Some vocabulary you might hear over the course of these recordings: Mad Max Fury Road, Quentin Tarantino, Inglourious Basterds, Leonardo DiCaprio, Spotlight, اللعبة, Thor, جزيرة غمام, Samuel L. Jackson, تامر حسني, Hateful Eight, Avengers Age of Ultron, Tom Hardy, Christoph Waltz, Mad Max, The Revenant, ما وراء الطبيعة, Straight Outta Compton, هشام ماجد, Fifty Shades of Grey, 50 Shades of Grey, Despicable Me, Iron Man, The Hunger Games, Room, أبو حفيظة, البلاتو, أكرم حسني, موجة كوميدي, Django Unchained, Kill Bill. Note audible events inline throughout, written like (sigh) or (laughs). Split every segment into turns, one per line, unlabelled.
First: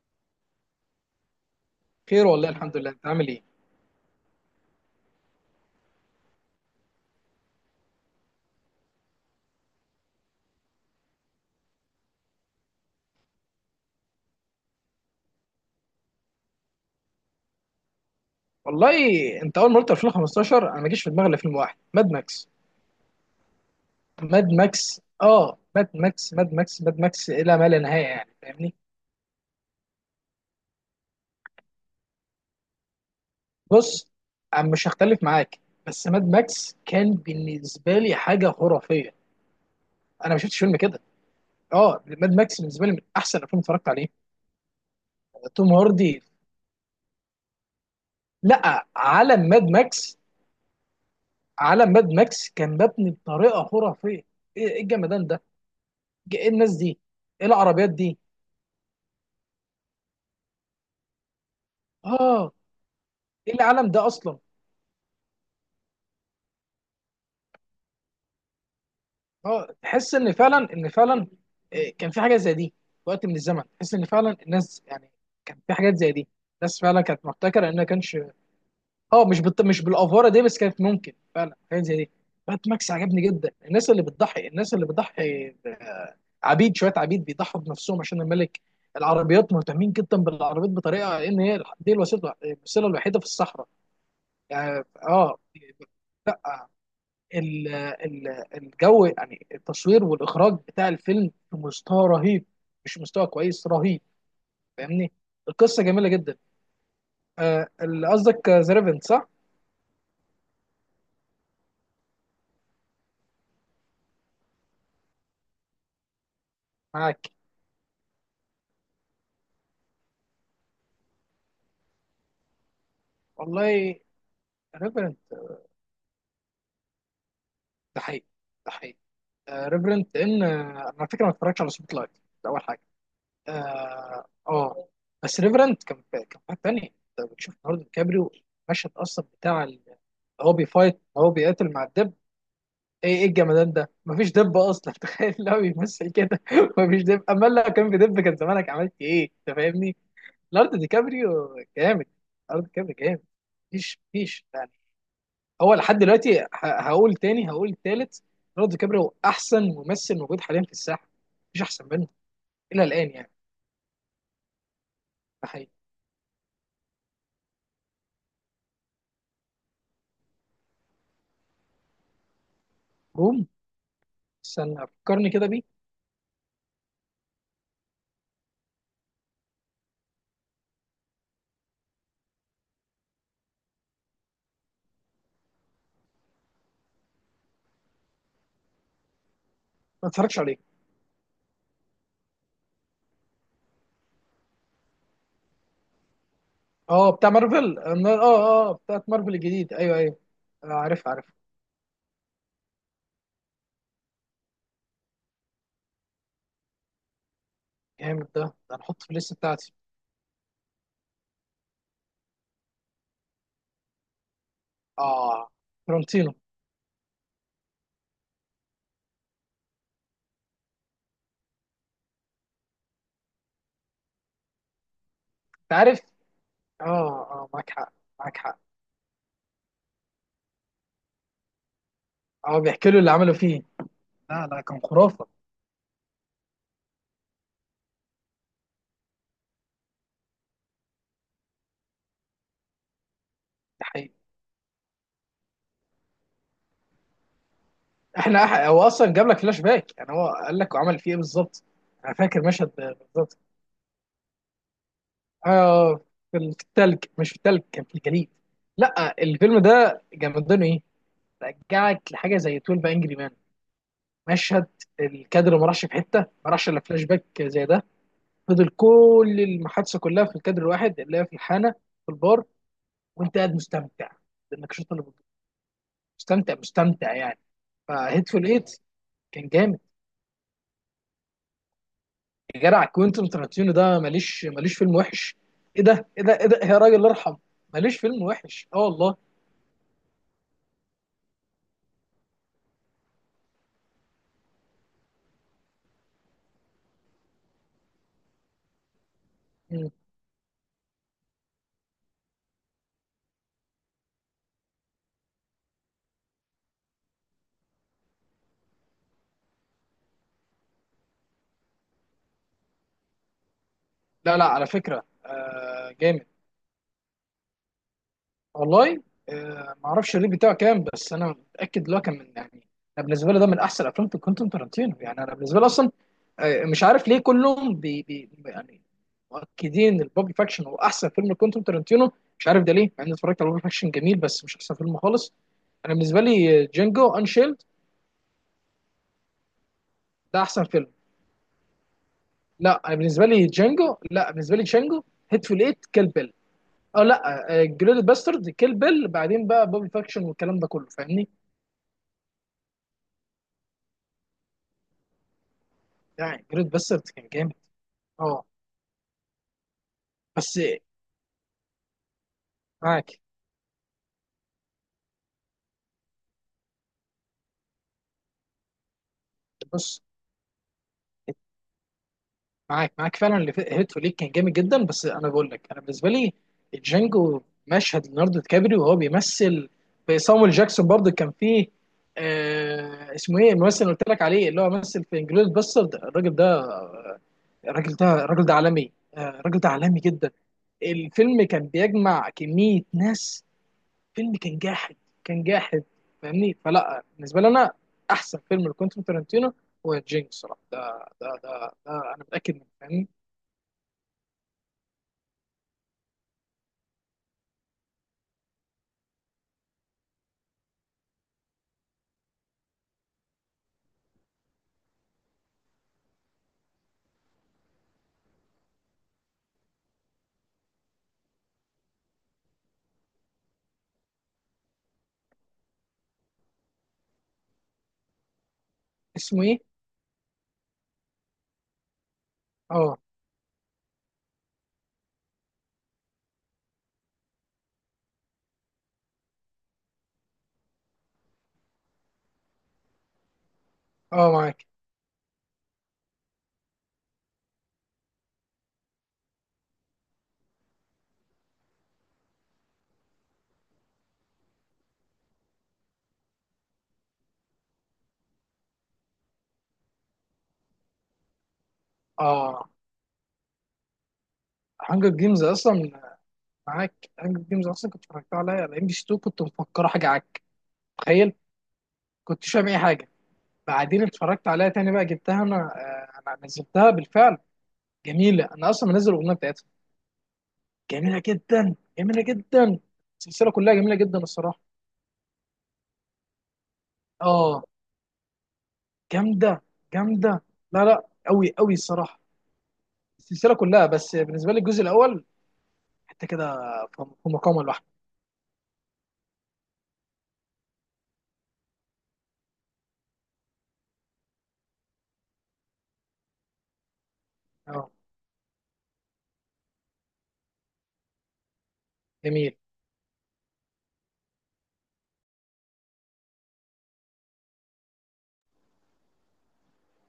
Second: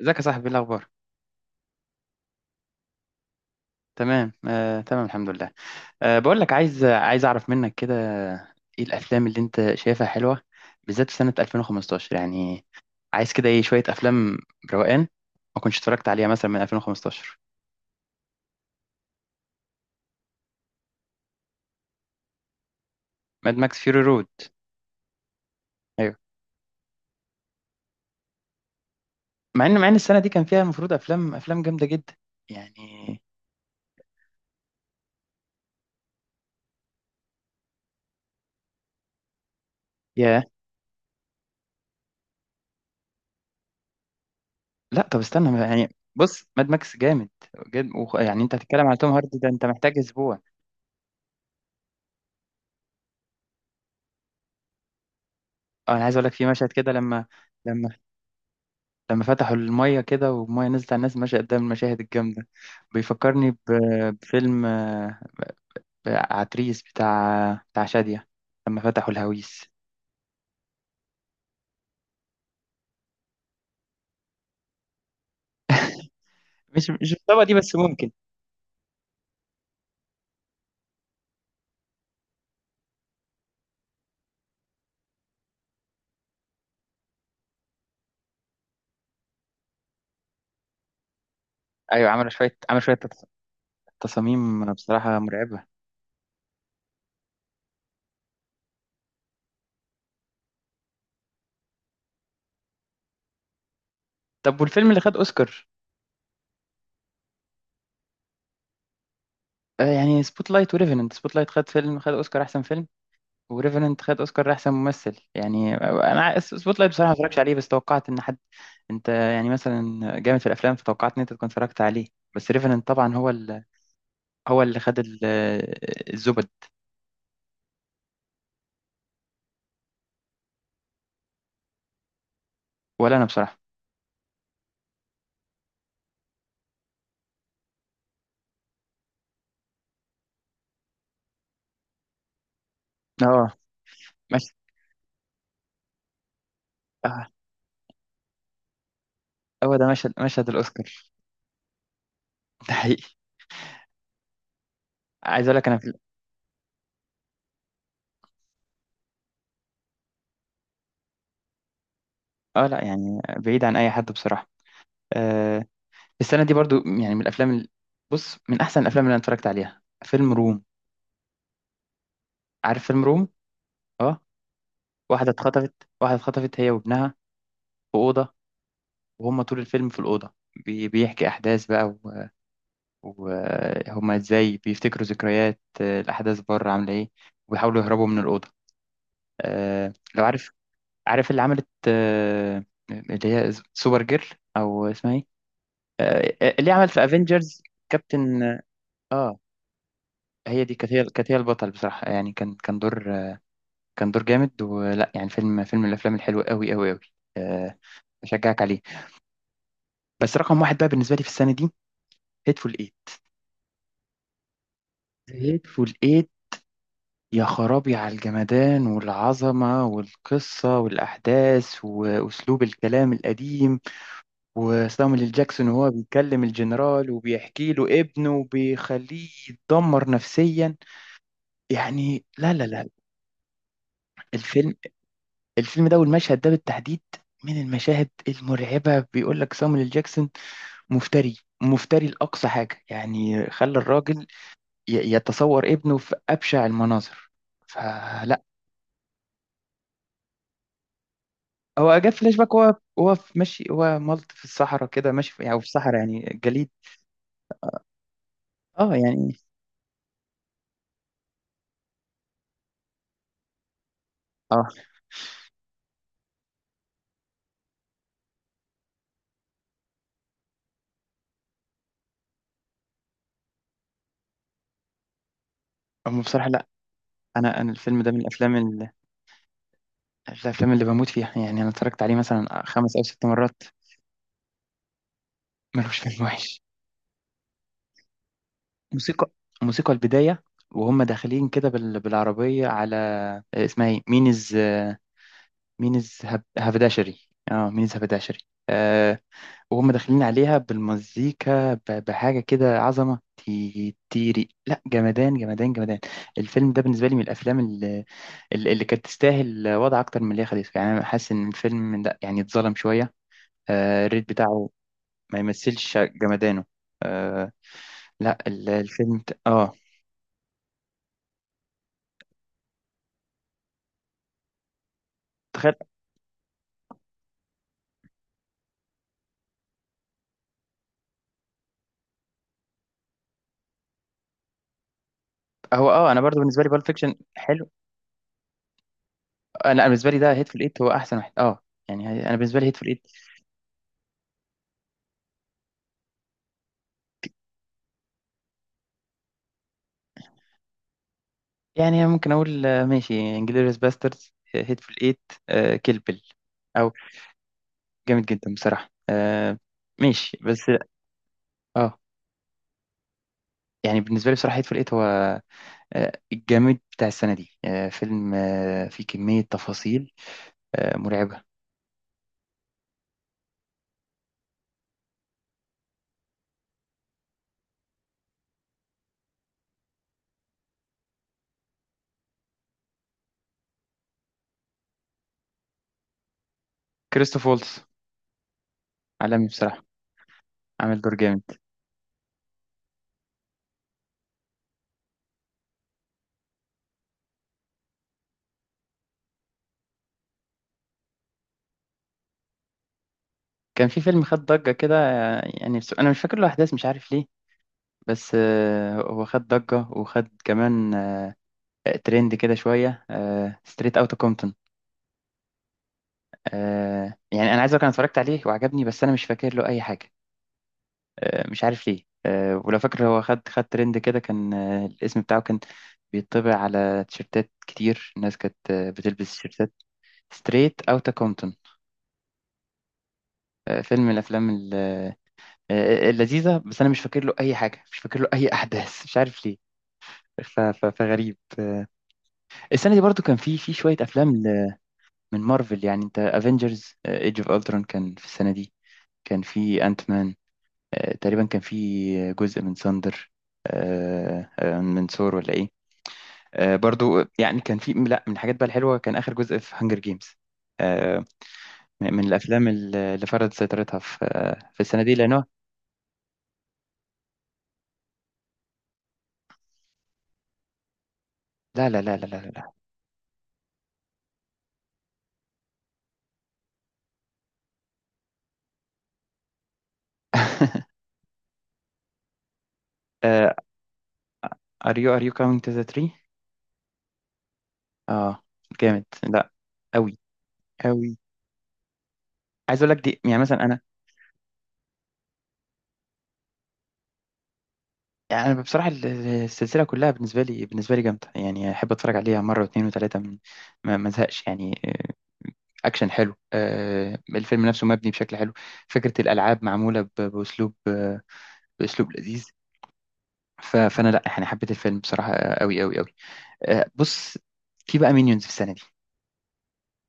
ازيك يا صاحبي؟ إيه الاخبار؟
خير، والله الحمد لله. انت عامل ايه؟
تمام. تمام، الحمد لله. بقول لك، عايز اعرف منك كده ايه الافلام اللي انت شايفها حلوه، بالذات في سنه 2015 يعني. عايز كده ايه شويه افلام روقان ما كنتش اتفرجت عليها مثلا من 2015.
والله، انت اول ما قلت 2015 انا ما جيش في دماغي الا فيلم واحد: ماد ماكس.
ماد ماكس فيوري رود.
ماد ماكس، اه، ماد
ايوه.
ماكس ماد ماكس ماد ماكس الى ما لا نهايه، يعني فاهمني.
مع ان السنه دي كان فيها المفروض افلام جامده جدا يعني.
بص، انا مش هختلف معاك، بس ماد ماكس كان بالنسبه لي حاجه خرافيه. انا ما
يا.
شفتش فيلم كده. اه، ماد ماكس بالنسبه لي من احسن الافلام اللي اتفرجت عليه.
لا طب استنى،
توم
يعني
هاردي.
بص، ماد ماكس جامد جد. يعني انت هتتكلم
لا،
على توم هاردي ده،
عالم ماد
انت محتاج
ماكس.
اسبوع.
عالم ماد ماكس كان مبني بطريقه خرافيه. إيه الجمدان ده!
اه، انا عايز اقول لك في
إيه
مشهد
الناس
كده
دي!
لما...
ايه العربيات
لما
دي!
لما فتحوا المية كده، والمية نزلت على الناس ماشية قدام المشاهد الجامدة،
اه،
بيفكرني
ايه العالم ده اصلا!
بفيلم عتريس، بتاع شادية، لما فتحوا الهويس.
اه، تحس ان فعلا، كان في حاجه زي دي. في وقت من الزمن تحس ان فعلا الناس، يعني كان في حاجات زي دي. الناس فعلا
مش
كانت
الطبقة دي
محتكره
بس،
انها
ممكن.
كانش. اه، مش بالافاره دي، بس كانت ممكن فعلا حاجات زي دي. بات ماكس عجبني جدا. الناس اللي بتضحي الناس اللي بتضحي آه، عبيد، شويه عبيد بيضحوا بنفسهم عشان الملك. العربيات، مهتمين جدا بالعربيات بطريقه ان هي دي
أيوة، عمل
الوسيله،
شوية
الوحيده في الصحراء.
تصاميم
يعني
بصراحة
اه،
مرعبة.
لا، الجو، يعني التصوير والاخراج بتاع الفيلم، في مستوى رهيب. مش مستوى كويس، رهيب.
طب والفيلم اللي
فاهمني.
خد أوسكار؟
القصه جميله جدا. آه، اللي قصدك ذا ريفرنت، صح؟
يعني سبوت لايت وريفننت. سبوت لايت خد فيلم، خد أوسكار أحسن فيلم، وريفننت خد أوسكار أحسن ممثل. يعني أنا سبوت لايت بصراحة ما
معاك.
اتفرجتش عليه، بس توقعت إن حد، أنت يعني مثلا جامد في الأفلام، فتوقعت إن أنت تكون اتفرجت عليه. بس ريفننت طبعا هو،
والله،
هو اللي خد
ريفرنت.
الزبد.
ده حقيقي، ده حقيقي. ريفرنت، لان انا على فكره ما اتفرجتش على سبوت لايت. ده اول حاجه.
ولا انا بصراحه.
اه. آه. بس ريفرنت كان، حاجه ثانيه. انت بتشوف النهارده كابريو؟ المشهد اصلا بتاع هو بيفايت هو بيقاتل مع الدب. ايه
اه،
الجمدان ده! مفيش
مشهد.
دب اصلا (laughs) تخيل لو بيمثل كده (laughs) مفيش دب،
آه،
اما لو كان في دب كان زمانك عملت ايه انت،
هو ده
فاهمني.
مشهد،
لارد دي
الاوسكار.
كابريو جامد. لارد
(laughs)
دي
ده
كابريو
حقيقي.
جامد. مفيش يعني.
عايز اقول لك،
هو
انا في
لحد دلوقتي هقول تاني، هقول تالت. لارد دي كابريو احسن ممثل موجود حاليا في الساحه. مفيش احسن منه.
اه
الى
لا،
الان
يعني
يعني.
بعيد عن اي حد بصراحه.
ده
آه،
حقيقي.
السنه دي برضو، يعني من الافلام بص، من احسن الافلام اللي انا اتفرجت عليها فيلم روم. عارف فيلم روم؟
روم،
اه.
استنى
واحده
فكرني كده بيه.
اتخطفت، واحده اتخطفت هي وابنها في اوضه، وهم طول الفيلم في الاوضه، بيحكي احداث بقى، وهم ازاي بيفتكروا ذكريات، الاحداث بره عامله ايه، وبيحاولوا يهربوا من الاوضه. آه،
ما
لو
اتفرجش
عارف.
عليه.
عارف اللي عملت، اللي هي سوبر جيرل، او اسمها ايه، اللي عمل في
اه، بتاع
افنجرز.
مارفل، اه.
كابتن.
اه، آه، بتاعت مارفل
اه.
الجديد، ايوه ايوه.
هي
آه،
دي كانت هي
عارف عارف.
كانت هي البطل بصراحة، يعني كان دور. كان دور جامد، ولا يعني فيلم من الافلام الحلوة، قوي قوي قوي. آه،
جامد، ده
اشجعك
ده
عليه.
نحطه في الليست بتاعتي.
بس رقم واحد بقى بالنسبة لي في السنة دي، هيتفول ايت.
اه،
هيتفول ايت.
فلورنتينو.
يا خرابي على الجمدان والعظمة والقصة والأحداث وأسلوب الكلام القديم، وسامويل إل جاكسون
انت
وهو
عارف.
بيكلم
اه،
الجنرال
اه، معاك
وبيحكي
حق،
له ابنه
معاك حق.
وبيخليه يتدمر نفسيا. يعني لا،
اه،
لا، لا.
بيحكي له اللي عمله فيه. لا، لا،
الفيلم،
كان خرافه.
ده والمشهد ده بالتحديد من المشاهد المرعبة. بيقول لك سامويل إل جاكسون مفتري، لأقصى حاجة، يعني خلى
ده حقيقي.
الراجل يتصور ابنه في أبشع المناظر، فلا.
هو اصلا جاب لك فلاش باك، يعني هو قال لك وعمل فيه ايه بالظبط.
هو جاب
انا
فلاش
فاكر
باك،
مشهد.
هو هو
بالظبط.
ماشي، هو ملط في الصحراء كده، ماشي في، يعني في الصحراء،
اه. في
يعني جليد.
التلج، مش في التلج، كان في الجليد.
اه
لا،
يعني
الفيلم ده جامدينه ايه! رجعك لحاجه زي 12 انجري مان.
اه.
مشهد الكادر ما راحش في حته، ما راحش الا فلاش باك زي ده. فضل كل المحادثه كلها في الكادر الواحد اللي هي في الحانه، في البار. وانت قاعد مستمتع بالنقاشات اللي بتدور.
أما بصراحة
مستمتع،
لا،
مستمتع يعني.
انا الفيلم ده من
فهيتفول
الافلام،
ايت كان جامد.
اللي بموت فيها، يعني انا اتفرجت عليه
يا
مثلا
جدع،
خمس او ست
كوينتن
مرات
ترنتينو ده ماليش، ماليش فيلم وحش. ايه
ملوش
ده،
فيلم
ايه ده، ايه ده،
وحش.
يا راجل ارحم! ماليش فيلم وحش. اه، والله.
موسيقى، البدايه، وهم داخلين كده بالعربيه على اسمها ايه مينز، هبداشري. اه، مينز هبداشري. آه، وهم
مم.
داخلين عليها بالمزيكا بحاجه كده عظمه، تيري. لا، جمدان جمدان جمدان. الفيلم ده بالنسبه لي من الافلام اللي, اللي كانت تستاهل وضع اكتر من اللي هي خدته. يعني انا حاسس ان الفيلم ده يعني اتظلم شويه، الريت
لا لا، على
بتاعه
فكره،
ما
آه،
يمثلش
جامد.
جمدانه. آه، لا
والله،
الفيلم اه
آه، ما اعرفش الريت بتاعه كام، بس انا متاكد اللي هو كان من، يعني انا بالنسبه لي ده من احسن افلام كوينتين تارانتينو. يعني انا بالنسبه لي
تخيل.
اصلا، آه، مش عارف ليه كلهم بي، يعني مؤكدين البوب فاكشن هو احسن فيلم لكوينتين تارانتينو. مش عارف ده ليه، مع اني اتفرجت على بوب فاكشن، جميل بس مش احسن فيلم خالص.
هو
انا
اه، انا
بالنسبه
برضو بالنسبه
لي
لي بالب فيكشن
جانجو انشيلد
حلو. أنا بالنسبه لي ده
ده
هيت في
احسن
الايت، هو
فيلم.
احسن واحد اه. يعني انا بالنسبه لي هيت
لا،
في
انا
الايت.
بالنسبه لي جانجو. لا، بالنسبه لي جانجو، هيتفول ايت، كيل بيل، او لا جريد باسترد، كيل بيل، بعدين بقى بوبي فاكشن والكلام ده كله، فاهمني.
يعني ممكن اقول ماشي، انجلوريوس باسترز، هيت في الايت، آه كيلبل،
لا جريت
او
باسترد كان جامد.
جامد
اه،
جدا بصراحه آه. ماشي
بس
بس. اه.
معاك.
يعني بالنسبه لي بصراحه هيت في الايت هو الجامد بتاع السنه دي. آه فيلم، آه فيه كميه
بص،
تفاصيل آه مرعبه.
معاك معاك فعلا. اللي هيتو ليك كان جامد جدا، بس انا بقول لك انا بالنسبه لي جانجو. مشهد ليوناردو دي كابريو وهو بيمثل في صامويل جاكسون برضه، كان فيه آه اسمه ايه الممثل اللي قلت لك عليه، اللي هو مثل في انجلوريس باسترد، الراجل ده.
كريستوف وولتز
الراجل ده، عالمي. آه،
عالمي
الراجل ده
بصراحه،
عالمي جدا.
عامل دور
الفيلم
جامد.
كان بيجمع كميه ناس. فيلم كان جاحد. كان جاحد. فاهمني. فلا، بالنسبه لي انا احسن فيلم لكوينتين تارانتينو هو جينج، الصراحه. ده انا متاكد منه، فاهمني.
كان في فيلم خد ضجة كده، يعني بس أنا مش فاكر له أحداث، مش عارف ليه. بس هو خد ضجة وخد كمان ترند كده شوية، ستريت أوت كومبتون. يعني أنا عايز أقول أنا اتفرجت عليه وعجبني، بس أنا مش فاكر له أي حاجة. مش عارف ليه. ولو فاكر، هو خد ترند كده، كان الاسم بتاعه كان بيطبع على تيشيرتات كتير. الناس كانت بتلبس
اسمه ايه؟
تيشيرتات ستريت أوت كومبتون.
اه،
فيلم من الأفلام اللذيذة، بس أنا مش فاكر له أي حاجة، مش فاكر له أي (laughs) أحداث، مش عارف ليه. فغريب، السنة دي برضو كان في شوية
اه
أفلام
معاك.
من مارفل. يعني أنت افنجرز ايج اوف الترون كان في السنة دي. كان في انت مان. تقريبا كان في جزء من ساندر، من ثور ولا إيه. برضو يعني، كان في، لا، من الحاجات بقى الحلوة كان آخر جزء في هانجر جيمز. من الأفلام
اه،
اللي فرضت سيطرتها في، في السنة
هانجر
دي،
جيمز
لأنه
اصلا. معاك، هانجر جيمز اصلا كنت اتفرجت عليها على ام بي سي 2، كنت مفكره حاجه عك. تخيل.
لا لا لا لا لا
كنتش فاهم
لا.
اي حاجه. بعدين اتفرجت عليها تاني، بقى جبتها انا. آه، انا نزلتها بالفعل، جميله. انا اصلا منزل الاغنيه بتاعتها.
(laughs)
جميله جدا، جميله جدا. السلسله كلها جميله جدا الصراحه.
ار يو كاونت ذا تري.
اه،
اه، are you counting to the tree؟ جامد. لا.
جامده، جامده. لا لا،
أوي.
قوي قوي الصراحه.
عايز اقول لك دي، يعني
السلسله
مثلا انا.
كلها، بس بالنسبه لي الجزء الاول حتى كده في في مقامه لوحده.
يعني انا بصراحه السلسله كلها بالنسبه لي، جامده. يعني احب اتفرج عليها مره واثنين وثلاثه، ما ازهقش يعني، اكشن حلو، الفيلم نفسه
اه،
مبني بشكل حلو. فكره الالعاب معموله باسلوب باسلوب لذيذ.
جميل.
فانا لا، يعني حبيت الفيلم بصراحه، قوي قوي قوي. بص، في بقى مينيونز في السنه دي.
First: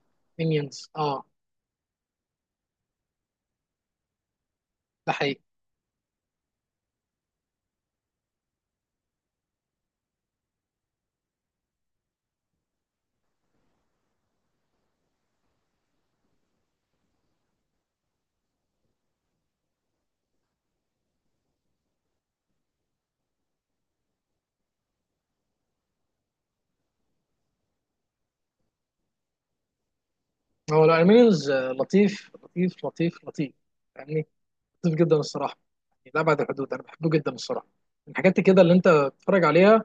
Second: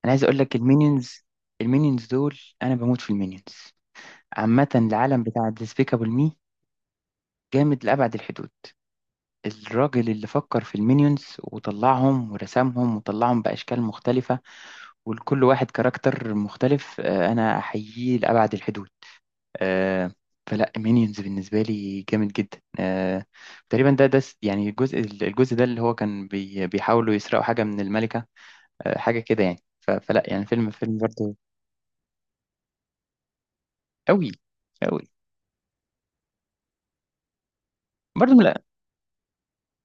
انا عايز اقول لك
مينيونز، اه.
المينيونز، المينيونز دول انا بموت في المينيونز. عامه
ده
العالم
حقيقي.
بتاع ديسبيكابل مي جامد لأبعد الحدود. الراجل اللي فكر في المينيونز وطلعهم ورسمهم وطلعهم بأشكال مختلفة، ولكل واحد كاركتر مختلف، أنا أحييه لأبعد الحدود. آه، فلا مينيونز بالنسبة لي جامد جدا. تقريبا ده يعني الجزء، ده اللي هو كان بيحاولوا يسرقوا حاجة من الملكة، حاجة كده يعني. فلا يعني فيلم
هو لا،
برضه.
مينيونز لطيف، لطيف، لطيف، لطيف يعني.
أوي.
لطيف
أوي.
جدا الصراحه، يعني لا بعد الحدود. انا بحبه جدا الصراحه، من
برضه
الحاجات كده
لا،
اللي انت بتتفرج عليها.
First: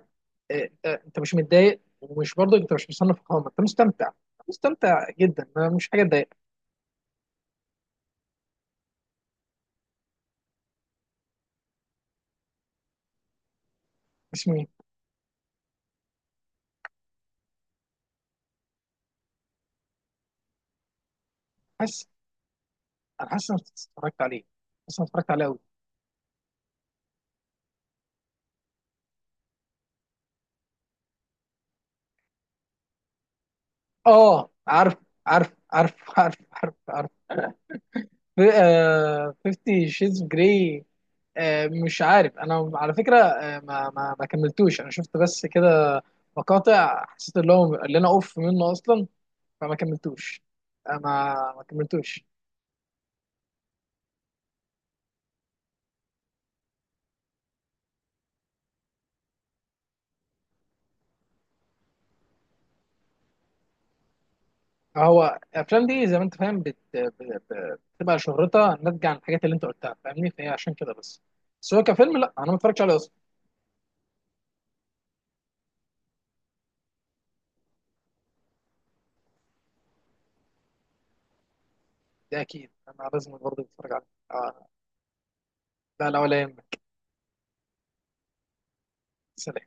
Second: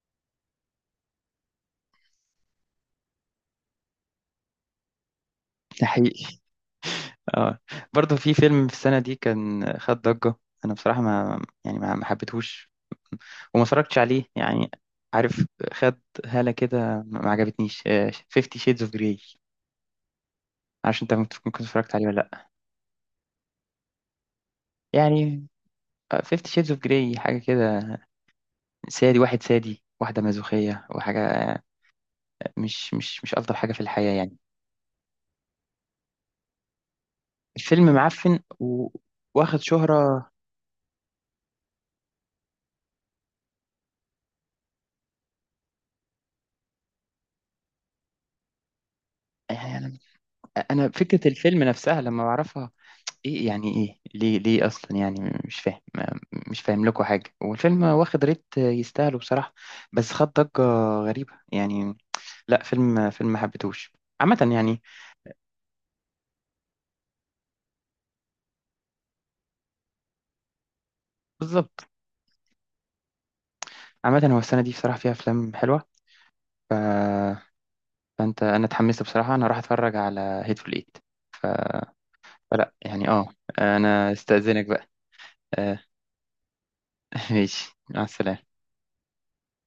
انت مش متضايق، ومش برضه انت مش مصنف قائمه، انت مستمتع، مستمتع جدا.
ده
مش حاجه
حقيقي.
تضايق.
اه، برضه في فيلم في السنة دي كان خد ضجة. أنا بصراحة، ما يعني، ما حبيتهوش وما اتفرجتش عليه.
بس مين؟
يعني عارف، خد هالة كده، ما عجبتنيش، 50 Shades of Grey. عشان انت ممكن تكون كنت اتفرجت عليه
حاسس،
ولا لا.
انا حاسس إن انا اتفرجت عليه. حاسس إن انا اتفرجت عليه
يعني
قوي.
50 Shades of Grey، حاجة كده، سادي واحد، سادي واحدة، مازوخية وحاجة، مش ألطف حاجة في الحياة يعني.
اه، عارف عارف عارف عارف عارف عارف.
الفيلم معفن
آه،
واخد
فيفتي شيز
شهرة.
جراي. آه مش عارف، انا على فكره، ما كملتوش. انا شفت بس كده مقاطع، حسيت اللي هو اللي انا اوف منه اصلا، فما
يعني أنا،
كملتوش. آه،
فكرة الفيلم
ما
نفسها لما
كملتوش.
بعرفها، ايه يعني، ايه ليه، اصلا، يعني مش فاهم مش فاهم لكم حاجه. والفيلم واخد ريت يستاهله بصراحه، بس خد ضجه غريبه يعني. لا، فيلم ما حبيتهوش عامه يعني.
هو الافلام دي زي ما انت فاهم بتبقى شهرتها ناتجه عن الحاجات اللي انت قلتها، فاهمني، فهي عشان كده بس. بس هو
بالظبط.
كفيلم، لا، انا ما اتفرجتش عليه اصلا.
عامه هو السنه دي بصراحه فيها افلام حلوه ف... فانت، انا اتحمست بصراحه، انا راح اتفرج على هيتفول ايت.
ده اكيد،
فلا يعني
انا
اه،
لازم برضه اتفرج عليه.
انا استاذنك
آه.
بقى. آه،
لا لا، ولا يهمك.
(laughs) ماشي، مع السلامه.
سلام.